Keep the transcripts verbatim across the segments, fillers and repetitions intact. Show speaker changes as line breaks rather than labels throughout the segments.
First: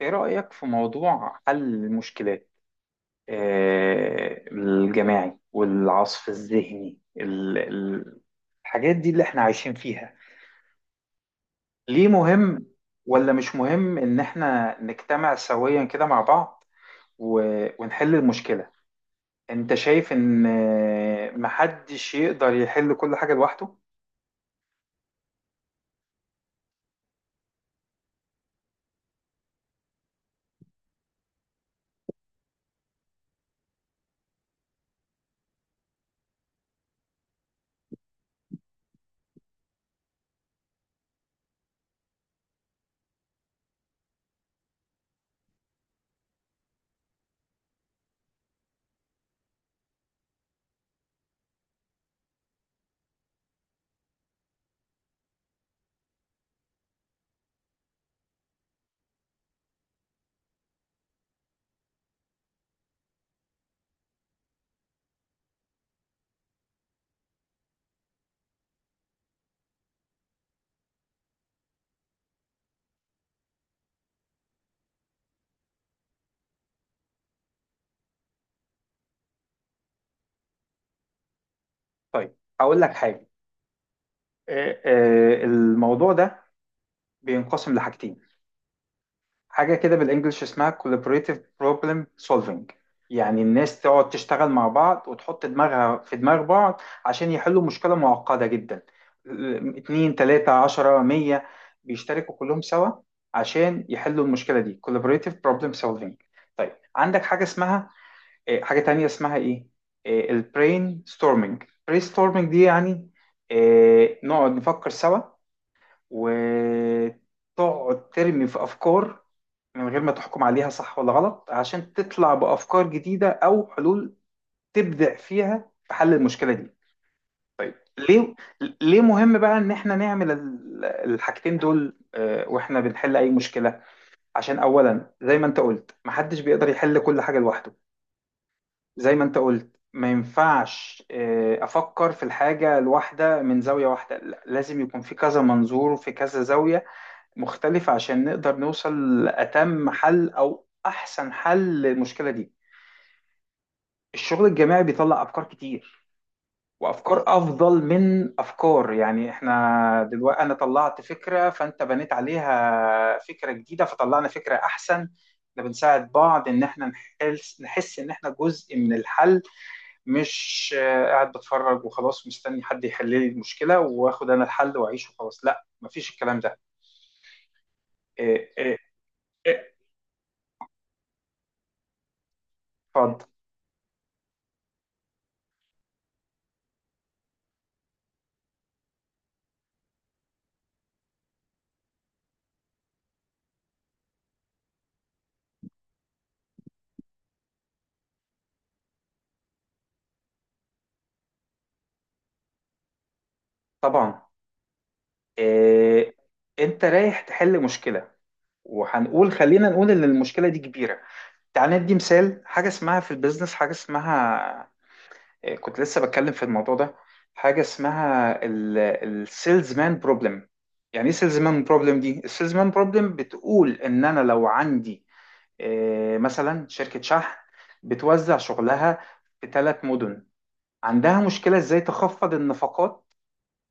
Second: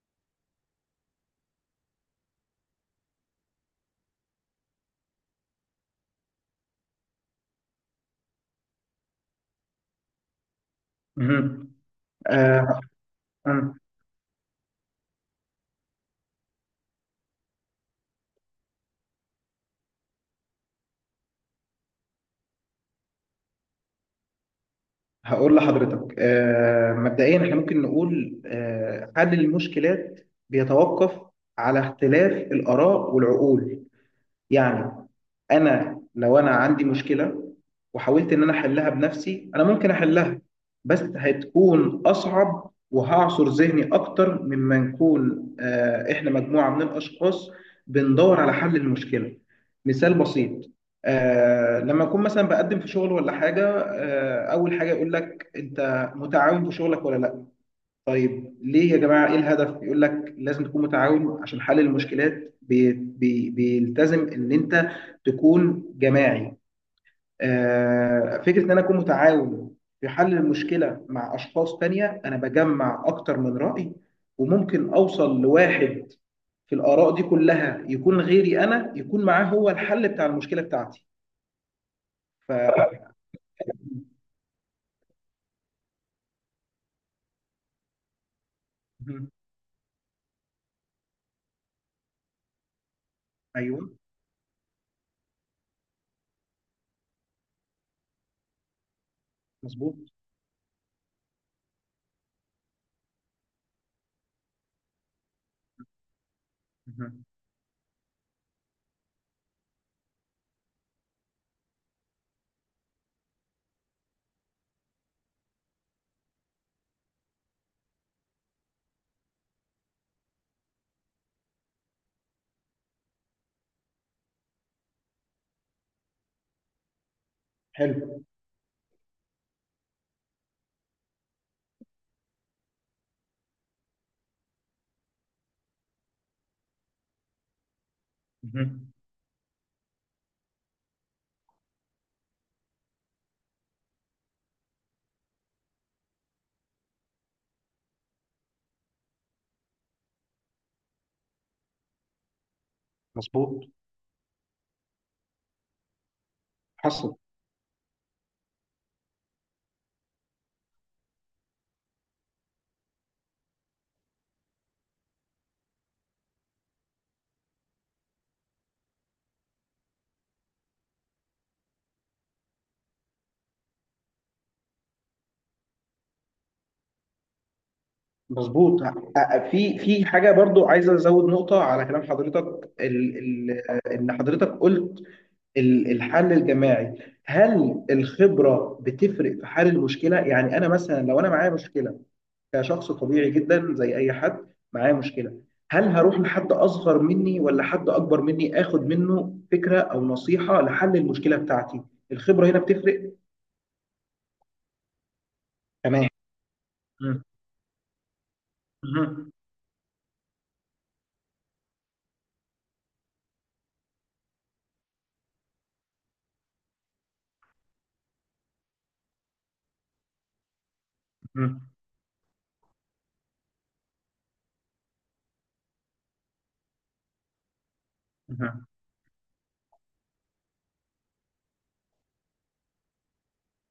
ايه رأيك في موضوع حل المشكلات آه، الجماعي والعصف الذهني ال- ال- الحاجات دي اللي احنا عايشين فيها.
مهم.
ليه مهم
آه
ولا مش
أنا
مهم ان احنا نجتمع سويا كده مع بعض و- ونحل المشكلة؟ انت شايف ان آه، محدش يقدر يحل كل حاجة لوحده.
هقول لحضرتك آه مبدئيا احنا ممكن نقول آه حل المشكلات بيتوقف على اختلاف الآراء والعقول، يعني انا لو انا عندي مشكله وحاولت ان انا احلها بنفسي، انا ممكن احلها بس هتكون اصعب وهعصر ذهني اكتر مما نكون، آه، احنا مجموعه من الاشخاص بندور على حل المشكله. مثال بسيط، آه، لما اكون مثلا بقدم في شغل ولا حاجه، آه، اول حاجه يقول لك انت متعاون في شغلك ولا لا. طيب ليه يا جماعة، إيه الهدف؟ يقول لك لازم تكون متعاون عشان حل المشكلات بي بي بيلتزم إن أنت تكون جماعي. آه، فكرة إن أنا أكون متعاون في حل المشكلة مع أشخاص تانية، أنا بجمع أكتر من رأي وممكن أوصل لواحد في الآراء دي كلها يكون غيري أنا يكون معاه هو الحل بتاع المشكلة بتاعتي.
طيب
ف
هقول لك حاجة، آه، آه، الموضوع ده بينقسم لحاجتين.
مهم.
حاجة كده بالانجلش اسمها collaborative problem solving، يعني الناس
أيوه.
تقعد تشتغل مع بعض وتحط دماغها في دماغ بعض عشان يحلوا مشكلة معقدة جدا. ال-
مظبوط.
اتنين تلاتة عشرة مية بيشتركوا كلهم سوا عشان يحلوا المشكلة دي، collaborative problem solving. طيب عندك
مهم.
حاجة اسمها آه، حاجة تانية، اسمها ايه؟ البرين ستورمينج. برين ستورمينج دي يعني آه، نقعد نفكر سوا، وتقعد ترمي في أفكار من غير ما تحكم عليها صح ولا غلط، عشان تطلع بأفكار جديدة أو حلول تبدع فيها في حل المشكلة دي. طيب
حلو.
ليه؟ ليه مهم بقى إن إحنا نعمل ال- الحاجتين دول آه، وإحنا بنحل أي مشكلة؟ عشان أولا زي ما أنت قلت محدش بيقدر يحل كل حاجة لوحده،
مهم.
زي ما أنت قلت ما ينفعش آه، أفكر في الحاجة الواحدة من زاوية واحدة، لا، لازم يكون في كذا منظور، في كذا زاوية مختلفة، عشان نقدر نوصل لأتم حل أو أحسن حل للمشكلة دي.
مظبوط.
الشغل الجماعي بيطلع أفكار كتير،
حصل.
وأفكار أفضل من أفكار، يعني إحنا دلوقتي أنا طلعت فكرة فأنت بنيت عليها فكرة جديدة فطلعنا فكرة أحسن. ده بنساعد بعض إن إحنا نحس نحس إن إحنا جزء من الحل، مش آه، قاعد بتفرج وخلاص مستني حد يحل لي المشكلة وآخد أنا الحل وأعيش وخلاص، لا مفيش الكلام ده. إيه إيه
مظبوط. أ- أ-
إيه،
في في حاجه برضو عايز ازود نقطه على كلام حضرتك، ال
اتفضل.
ال ان حضرتك قلت ال- الحل الجماعي. هل الخبره بتفرق في حل المشكله؟ يعني انا مثلا لو انا معايا مشكله كشخص طبيعي جدا زي اي حد، معايا مشكله، هل هروح لحد اصغر مني ولا حد اكبر مني اخد منه فكره او نصيحه لحل المشكله بتاعتي؟ الخبره هنا بتفرق.
طبعا.
تمام.
إيه. انت رايح
مهم.
تحل مشكله،
مهم.
وهنقول خلينا نقول ان المشكله دي كبيره. تعال ندي مثال، حاجه اسمها في البيزنس حاجه اسمها إيه؟ كنت لسه بتكلم في الموضوع ده. حاجه اسمها السيلز مان بروبلم. يعني ايه سيلز مان بروبلم دي؟ السيلز مان بروبلم بتقول ان انا لو عندي إيه مثلا شركه شحن بتوزع
مهم.
شغلها في ثلاث مدن، عندها مشكله ازاي تخفض النفقات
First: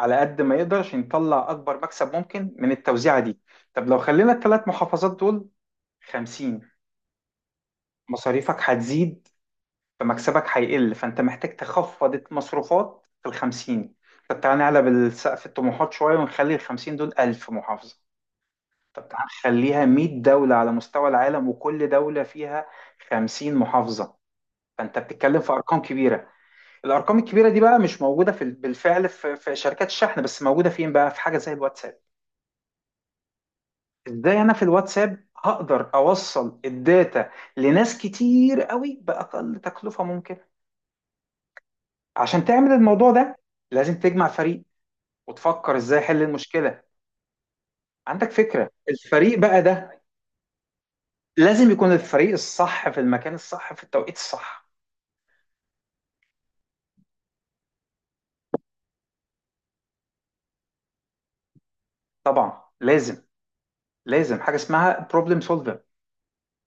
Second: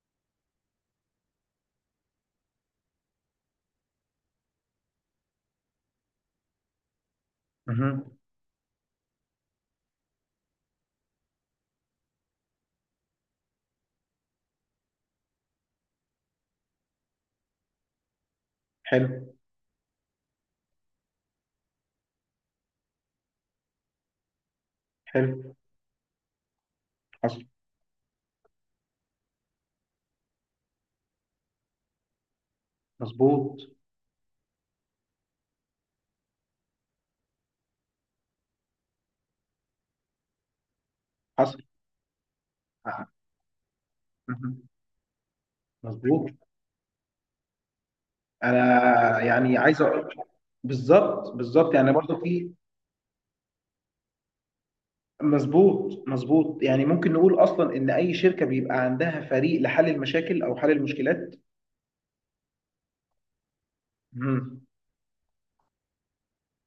على قد ما يقدر عشان يطلع أكبر مكسب ممكن من التوزيعة دي. طب لو خلينا الثلاث محافظات دول خمسين،
مهم.
مصاريفك هتزيد فمكسبك هيقل، فأنت محتاج تخفض المصروفات في ال خمسين. طب تعالى نعلى بالسقف الطموحات شوية ونخلي ال خمسين دول ألف محافظة. طب تعالى
حلو.
نخليها مية دولة على مستوى العالم وكل دولة فيها خمسين محافظة، فأنت بتتكلم في
حلو.
أرقام كبيرة. الأرقام
حصل.
الكبيرة دي بقى مش موجودة في بالفعل في في شركات الشحن، بس موجودة فين بقى؟ في حاجة زي الواتساب.
مظبوط.
ازاي انا في الواتساب هقدر اوصل الداتا لناس كتير قوي باقل تكلفه ممكن؟
حصل.
عشان تعمل
آه.
الموضوع ده لازم تجمع فريق
مهم.
وتفكر ازاي حل
مظبوط.
المشكله. عندك فكره
انا
الفريق
يعني
بقى
عايز
ده؟
اقول بالظبط
لازم
بالظبط،
يكون
يعني برضو
الفريق
في،
الصح في المكان الصح في التوقيت الصح.
مظبوط مظبوط، يعني ممكن نقول اصلا ان اي شركه بيبقى عندها فريق لحل المشاكل او حل المشكلات.
طبعا لازم. لازم حاجه
مم.
اسمها بروبلم سولفر،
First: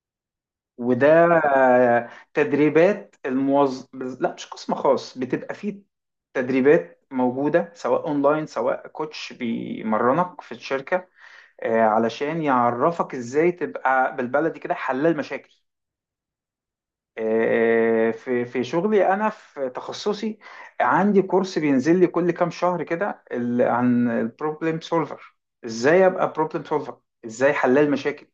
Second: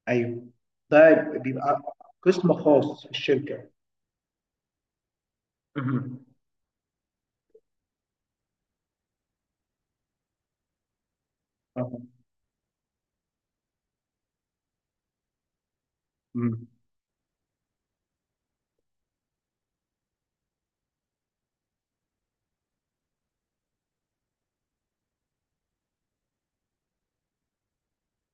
ايوه،
وده
ده بيبقى
آه،
قسم خاص في
تدريبات
الشركه.
الموظف، لا، مش قسم خاص بتبقى فيه،
مم.
تدريبات موجودة سواء اونلاين سواء كوتش بيمرنك في الشركة، آه،
آه.
علشان يعرفك ازاي تبقى بالبلدي كده حلال مشاكل.
مم.
آه، في في شغلي انا، في تخصصي، عندي كورس بينزل لي كل كام شهر كده ال- عن البروبلم سولفر، ازاي ابقى بروبلم سولفر، ازاي حلال مشاكل.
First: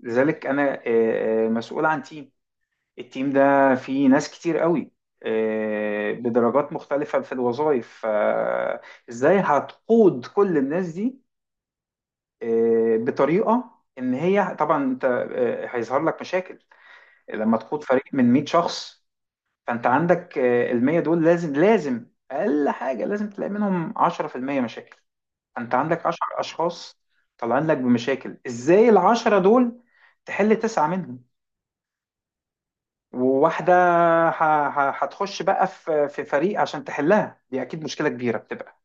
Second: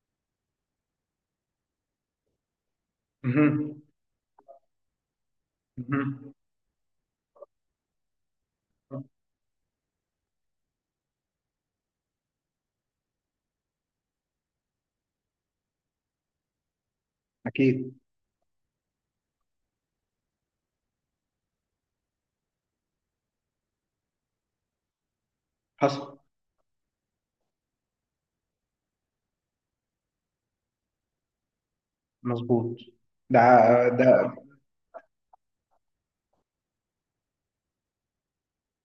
لذلك انا آه، آه، مسؤول عن تيم، التيم
مم.
ده فيه ناس كتير قوي آه،
مم.
بدرجات مختلفة في الوظائف، فازاي هتقود كل الناس دي آه، بطريقة ان هي؟ طبعا انت آه، هيظهر لك مشاكل لما تقود
اكيد.
فريق من مية شخص، فانت عندك آه، ال مية دول لازم، لازم اقل حاجة لازم تلاقي منهم عشرة في المية مشاكل، فانت عندك
حصل.
عشرة اشخاص طالعين لك بمشاكل. ازاي العشرة دول تحل تسعة منهم
مظبوط. ده
وواحدة
ده
ه- ه- هتخش بقى في في فريق عشان تحلها؟ دي أكيد مشكلة كبيرة بتبقى،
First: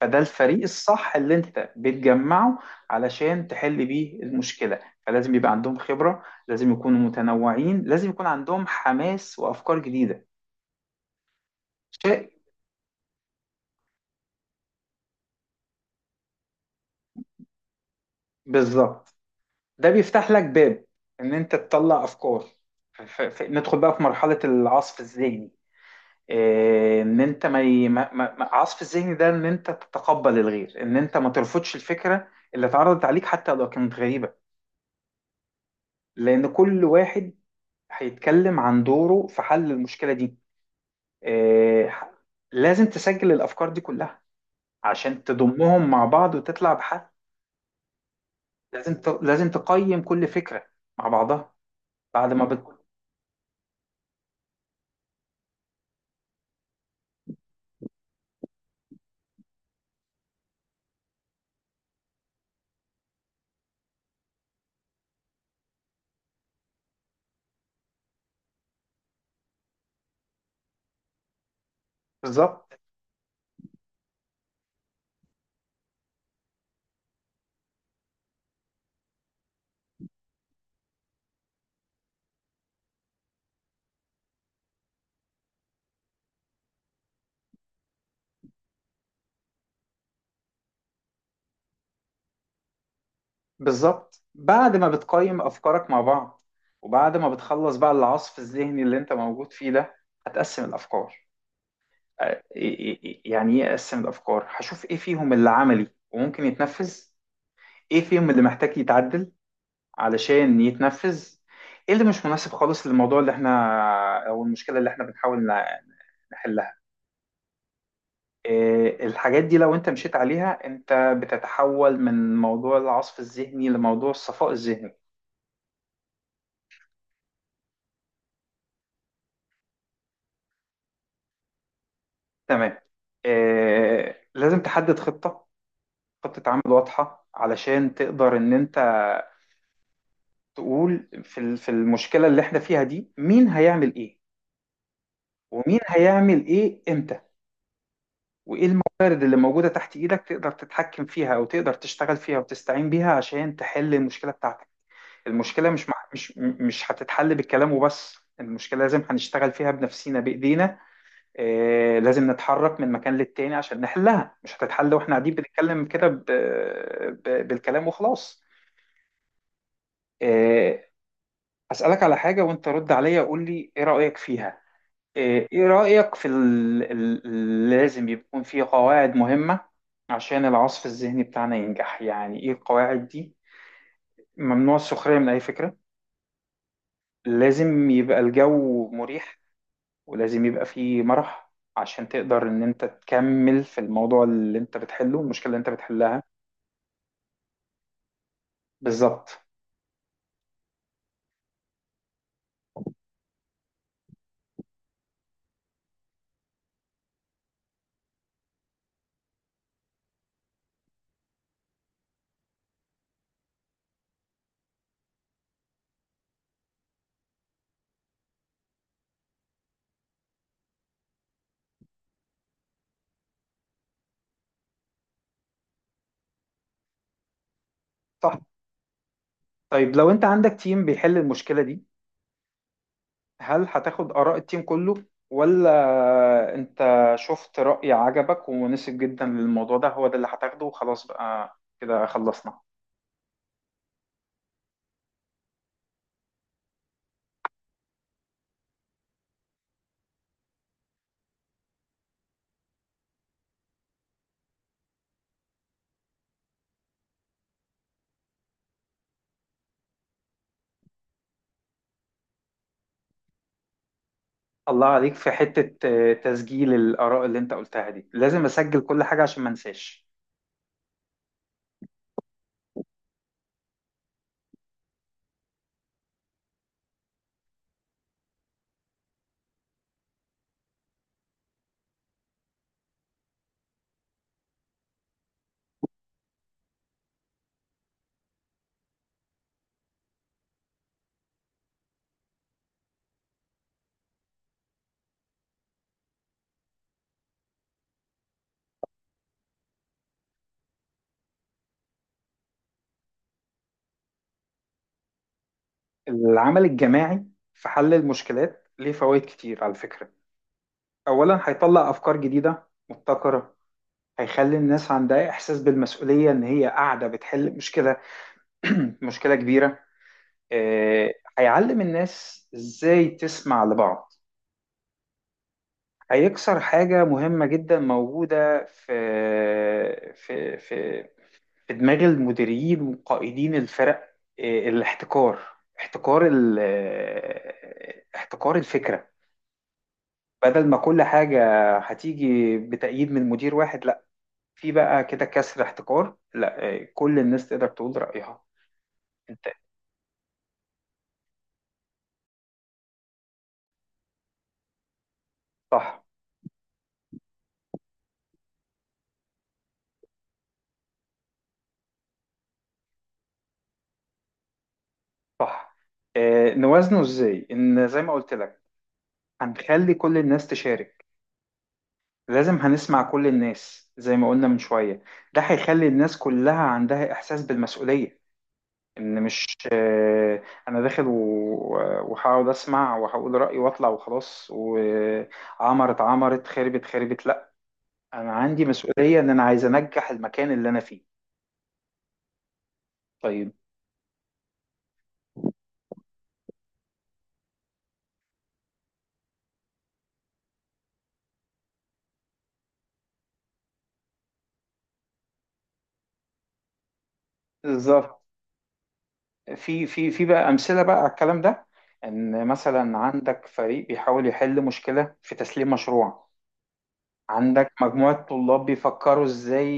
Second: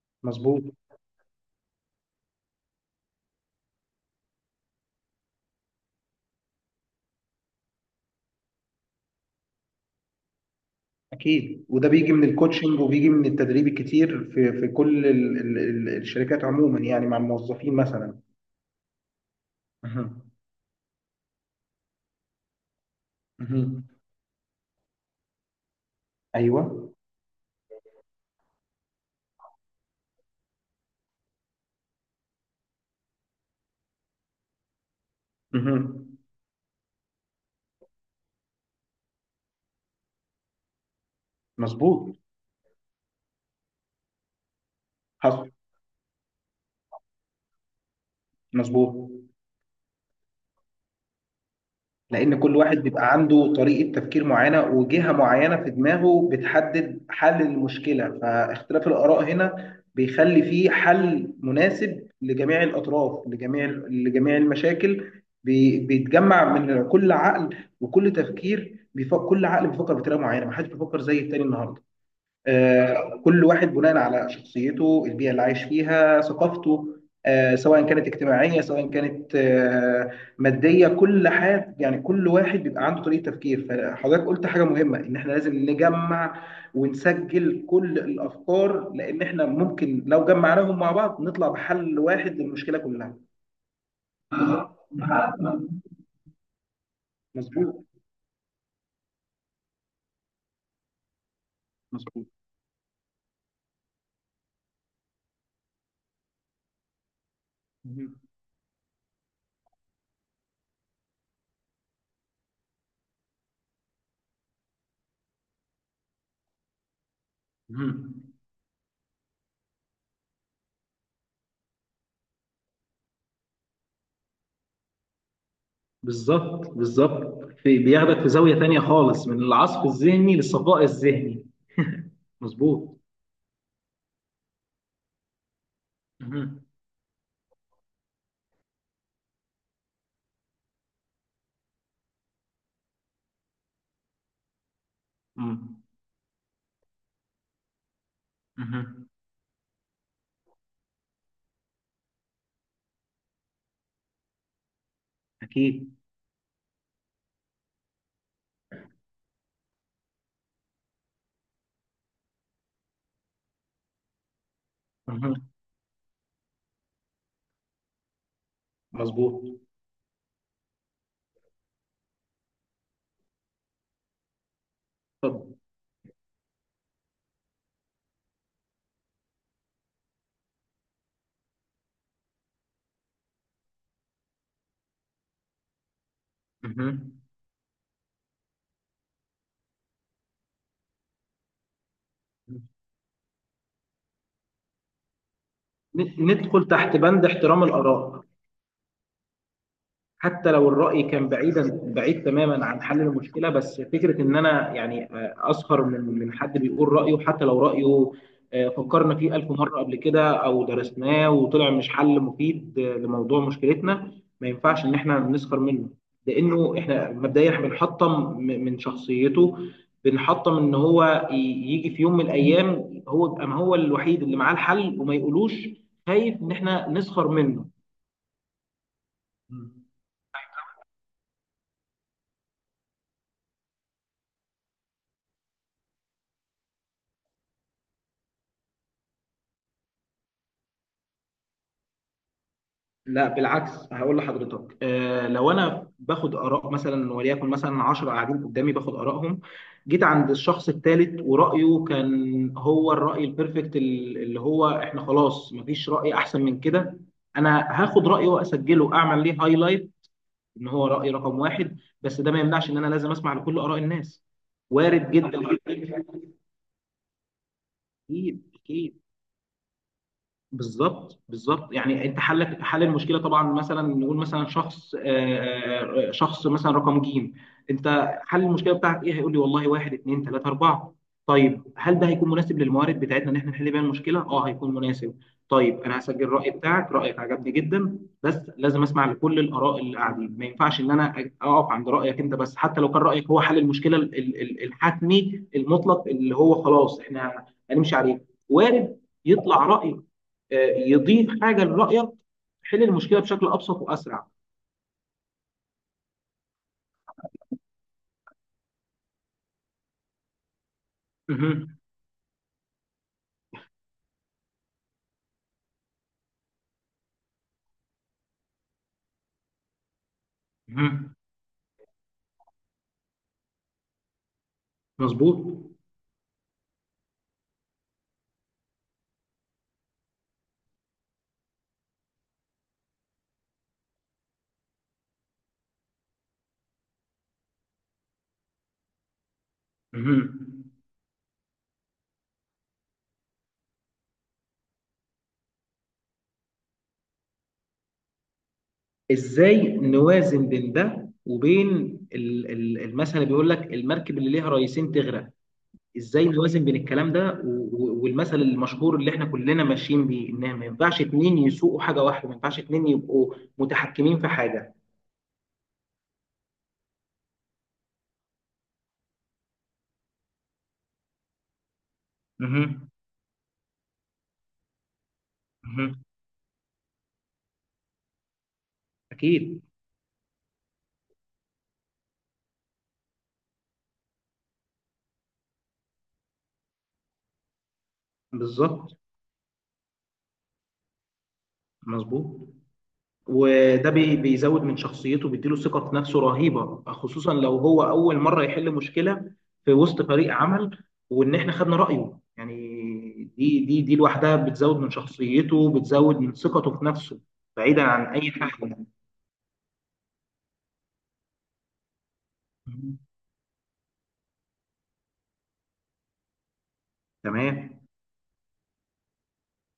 فده الفريق
مظبوط.
الصح اللي أنت بتجمعه علشان تحل بيه المشكلة. فلازم يبقى عندهم خبرة، لازم يكونوا متنوعين، لازم يكون عندهم حماس وأفكار جديدة.
اكيد، وده بيجي من
شيء.
الكوتشنج وبيجي من التدريب الكتير في في كل ال ال ال الشركات عموما، يعني مع الموظفين مثلا.
بالظبط، ده بيفتح
مهم.
لك باب إن أنت تطلع أفكار. ف- ف- ندخل
مهم.
بقى في مرحلة العصف الذهني.
ايوه.
إيه، ان انت ما ي- ما- ما- ما- عصف الذهن ده ان انت تتقبل الغير، ان انت ما ترفضش الفكره اللي اتعرضت عليك حتى لو كانت غريبه،
مهم.
لان كل واحد هيتكلم عن دوره في حل المشكله دي. إيه، ح-
مظبوط.
لازم تسجل الافكار دي كلها عشان
حصل.
تضمهم مع بعض وتطلع بحل.
مظبوط.
لازم ت- لازم تقيم كل فكره مع بعضها. بعد
لان
ما
كل واحد
بت...
بيبقى عنده طريقة تفكير معينة، وجهة معينة في دماغه بتحدد حل المشكلة، فاختلاف الآراء هنا بيخلي فيه حل مناسب لجميع الأطراف، لجميع لجميع المشاكل. بي- بيتجمع من كل عقل وكل تفكير، بيفكر كل عقل بيفكر بطريقة معينة، محدش بيفكر زي التاني النهاردة.
بالظبط
آه، كل واحد بناء على شخصيته، البيئة اللي عايش فيها، ثقافته، آه، سواء كانت اجتماعية سواء كانت آه، مادية، كل حد، يعني كل واحد بيبقى عنده طريقة تفكير. فحضرتك قلت حاجة مهمة، إن إحنا لازم نجمع ونسجل كل الأفكار، لأن إحنا ممكن لو جمعناهم مع بعض نطلع بحل واحد للمشكلة كلها.
بالظبط. بعد ما بتقيم أفكارك مع بعض وبعد ما بتخلص
مظبوط
بقى العصف الذهني اللي أنت موجود فيه ده، هتقسم الأفكار.
مظبوط.
آه، إيه- إيه- إيه- يعني إيه أقسم الأفكار؟ هشوف إيه فيهم اللي عملي وممكن يتنفذ، إيه
مهم.
فيهم اللي محتاج يتعدل علشان يتنفذ، إيه اللي مش مناسب خالص للموضوع اللي إحنا، أو المشكلة اللي إحنا بنحاول نع- نحلها.
مهم.
إيه، الحاجات دي لو أنت مشيت عليها أنت بتتحول من موضوع العصف الذهني لموضوع الصفاء الذهني.
بالظبط بالظبط، في بياخدك في زاوية تانية خالص، من العصف الذهني للصفاء الذهني.
تمام.
مظبوط.
آه، لازم تحدد خطة، خطة عمل
مهم.
واضحة علشان تقدر ان انت تقول في ال- في المشكلة اللي احنا فيها دي مين هيعمل ايه،
مم.
ومين هيعمل ايه امتى، وايه
مهم.
الموارد اللي موجودة تحت ايدك تقدر تتحكم فيها او تقدر تشتغل فيها وتستعين بيها عشان تحل المشكلة بتاعتك. المشكلة مش
أكيد.
مع- مش مش هتتحل بالكلام وبس، المشكلة لازم هنشتغل فيها بنفسينا بإيدينا. آه، لازم نتحرك من مكان للتاني عشان نحلها، مش هتتحل واحنا قاعدين
مهم.
بنتكلم كده ب- ب- بالكلام وخلاص.
مظبوط.
آه، أسألك على حاجة وانت رد عليا قول لي ايه رأيك فيها. آه،
اتفضل.
ايه رأيك في ال- ال- ال- لازم يكون في قواعد مهمة عشان العصف الذهني بتاعنا ينجح؟ يعني ايه القواعد دي؟ ممنوع السخرية من اي فكرة،
مهم.
لازم يبقى الجو مريح ولازم يبقى فيه مرح عشان تقدر ان انت تكمل في الموضوع اللي انت بتحله، المشكلة اللي انت
ن-
بتحلها.
ندخل تحت بند احترام الآراء،
بالظبط.
حتى لو الرأي كان بعيدا، بعيد تماما عن حل المشكلة. بس فكرة ان انا يعني آه، اسخر من من حد بيقول رأيه، حتى لو رأيه آه، فكرنا فيه ألف مرة قبل كده او درسناه وطلع مش حل مفيد آه، لموضوع مشكلتنا، ما ينفعش ان احنا نسخر منه، لانه احنا مبدئيا إحنا بنحطم م- من شخصيته، بنحطم ان هو ي- يجي في يوم من الايام هو يبقى ما هو الوحيد اللي معاه الحل وما يقولوش، خايف ان احنا نسخر منه.
صح. طيب لو انت عندك تيم بيحل المشكلة دي، هل هتاخد آراء التيم كله، ولا انت شفت رأي عجبك ومناسب جدا للموضوع ده هو ده اللي هتاخده وخلاص بقى كده خلصنا؟
لا بالعكس، هقول لحضرتك آه لو انا باخد اراء مثلا، وليكن مثلا عشرة قاعدين قدامي، باخد ارائهم، جيت عند الشخص الثالث ورايه كان هو الراي البرفكت ال- اللي هو احنا خلاص مفيش راي احسن من كده، انا هاخد رايه واسجله، اعمل ليه هايلايت، ان هو راي رقم واحد، بس ده ما يمنعش ان انا لازم اسمع لكل اراء الناس.
الله
وارد
عليك في
جدا.
حتة آه، تسجيل الآراء اللي انت قلتها دي،
اكيد
لازم اسجل
اكيد.
كل حاجة عشان ما انساش.
بالظبط بالظبط، يعني انت حلك حل المشكله، طبعا مثلا نقول مثلا شخص آه، آه، آه، شخص مثلا رقم جيم، انت حل المشكله بتاعك ايه؟ هيقول لي والله واحد اتنين تلاته اربعه. طيب هل ده هيكون مناسب للموارد بتاعتنا ان احنا نحل بيها المشكله؟ اه هيكون مناسب. طيب انا هسجل الراي بتاعك، رايك عجبني جدا، بس لازم اسمع لكل الاراء اللي قاعدين، ما ينفعش ان انا أج- اقف عند رايك انت بس، حتى لو كان رايك هو حل المشكله ال- ال- الحتمي المطلق اللي هو خلاص احنا هنمشي عليه. وارد يطلع رأي آه، يضيف حاجه لرايك، تحل المشكله بشكل ابسط واسرع.
العمل الجماعي في حل المشكلات ليه فوائد كتير على فكرة. اولا
مهم.
هيطلع افكار جديدة مبتكرة، هيخلي الناس عندها احساس بالمسؤولية ان هي قاعدة بتحل مشكلة، مشكلة كبيرة. آه،
مهم.
هيعلم الناس ازاي تسمع لبعض.
مظبوط.
هيكسر حاجة مهمة جدا موجودة في في في في دماغ المديرين وقائدين الفرق، آه، الاحتكار، احتكار ال- آه، احتكار الفكرة.
مهم.
بدل ما كل حاجة هتيجي بتأييد من مدير واحد، لا، في بقى كده كسر احتكار، لا آه، كل الناس تقدر تقول رأيها. انت.
ازاي نوازن بين ده وبين ال- ال- المثل اللي بيقول لك المركب اللي ليها رئيسين تغرق؟
صح.
ازاي نوازن بين الكلام ده و- و- والمثل المشهور اللي احنا كلنا ماشيين بيه، ان ما ينفعش اتنين يسوقوا حاجه واحده، ما ينفعش اتنين يبقوا متحكمين في حاجه.
صح. آه، نوازنه ازاي؟ ان زي ما قلت لك هنخلي كل الناس تشارك، لازم
مهم.
هنسمع كل الناس زي ما قلنا من شوية. ده هيخلي
مهم.
الناس كلها عندها احساس بالمسؤولية، ان مش
اكيد.
آه، انا داخل و- وهقعد اسمع وهقول رأيي واطلع وخلاص، وعمرت عمرت خربت خربت لا، انا عندي
بالظبط.
مسؤولية ان انا عايز انجح المكان اللي انا فيه.
مظبوط.
طيب.
وده بي- بيزود من شخصيته، بيديله ثقة في نفسه رهيبة، خصوصا لو هو أول مرة يحل مشكلة في وسط فريق عمل، وإن إحنا خدنا رأيه يعني، دي دي دي لوحدها بتزود من شخصيته، بتزود من ثقته في نفسه، بعيدا عن
بالظبط.
أي حاجة.
في في في بقى امثله بقى على الكلام ده، ان مثلا عندك فريق بيحاول يحل مشكله في تسليم مشروع، عندك
تمام.
مجموعه طلاب بيفكروا ازاي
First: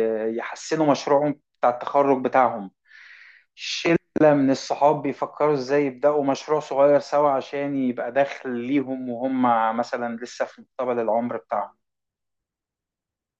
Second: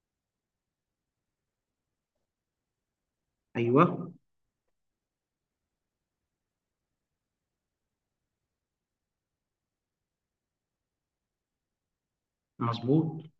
آه، يحسنوا مشروعهم بتاع التخرج بتاعهم، شله
أيوه.
من الصحاب بيفكروا ازاي يبداوا مشروع صغير سوا عشان يبقى دخل ليهم وهم مثلا لسه في مقتبل العمر بتاعهم.
مظبوط.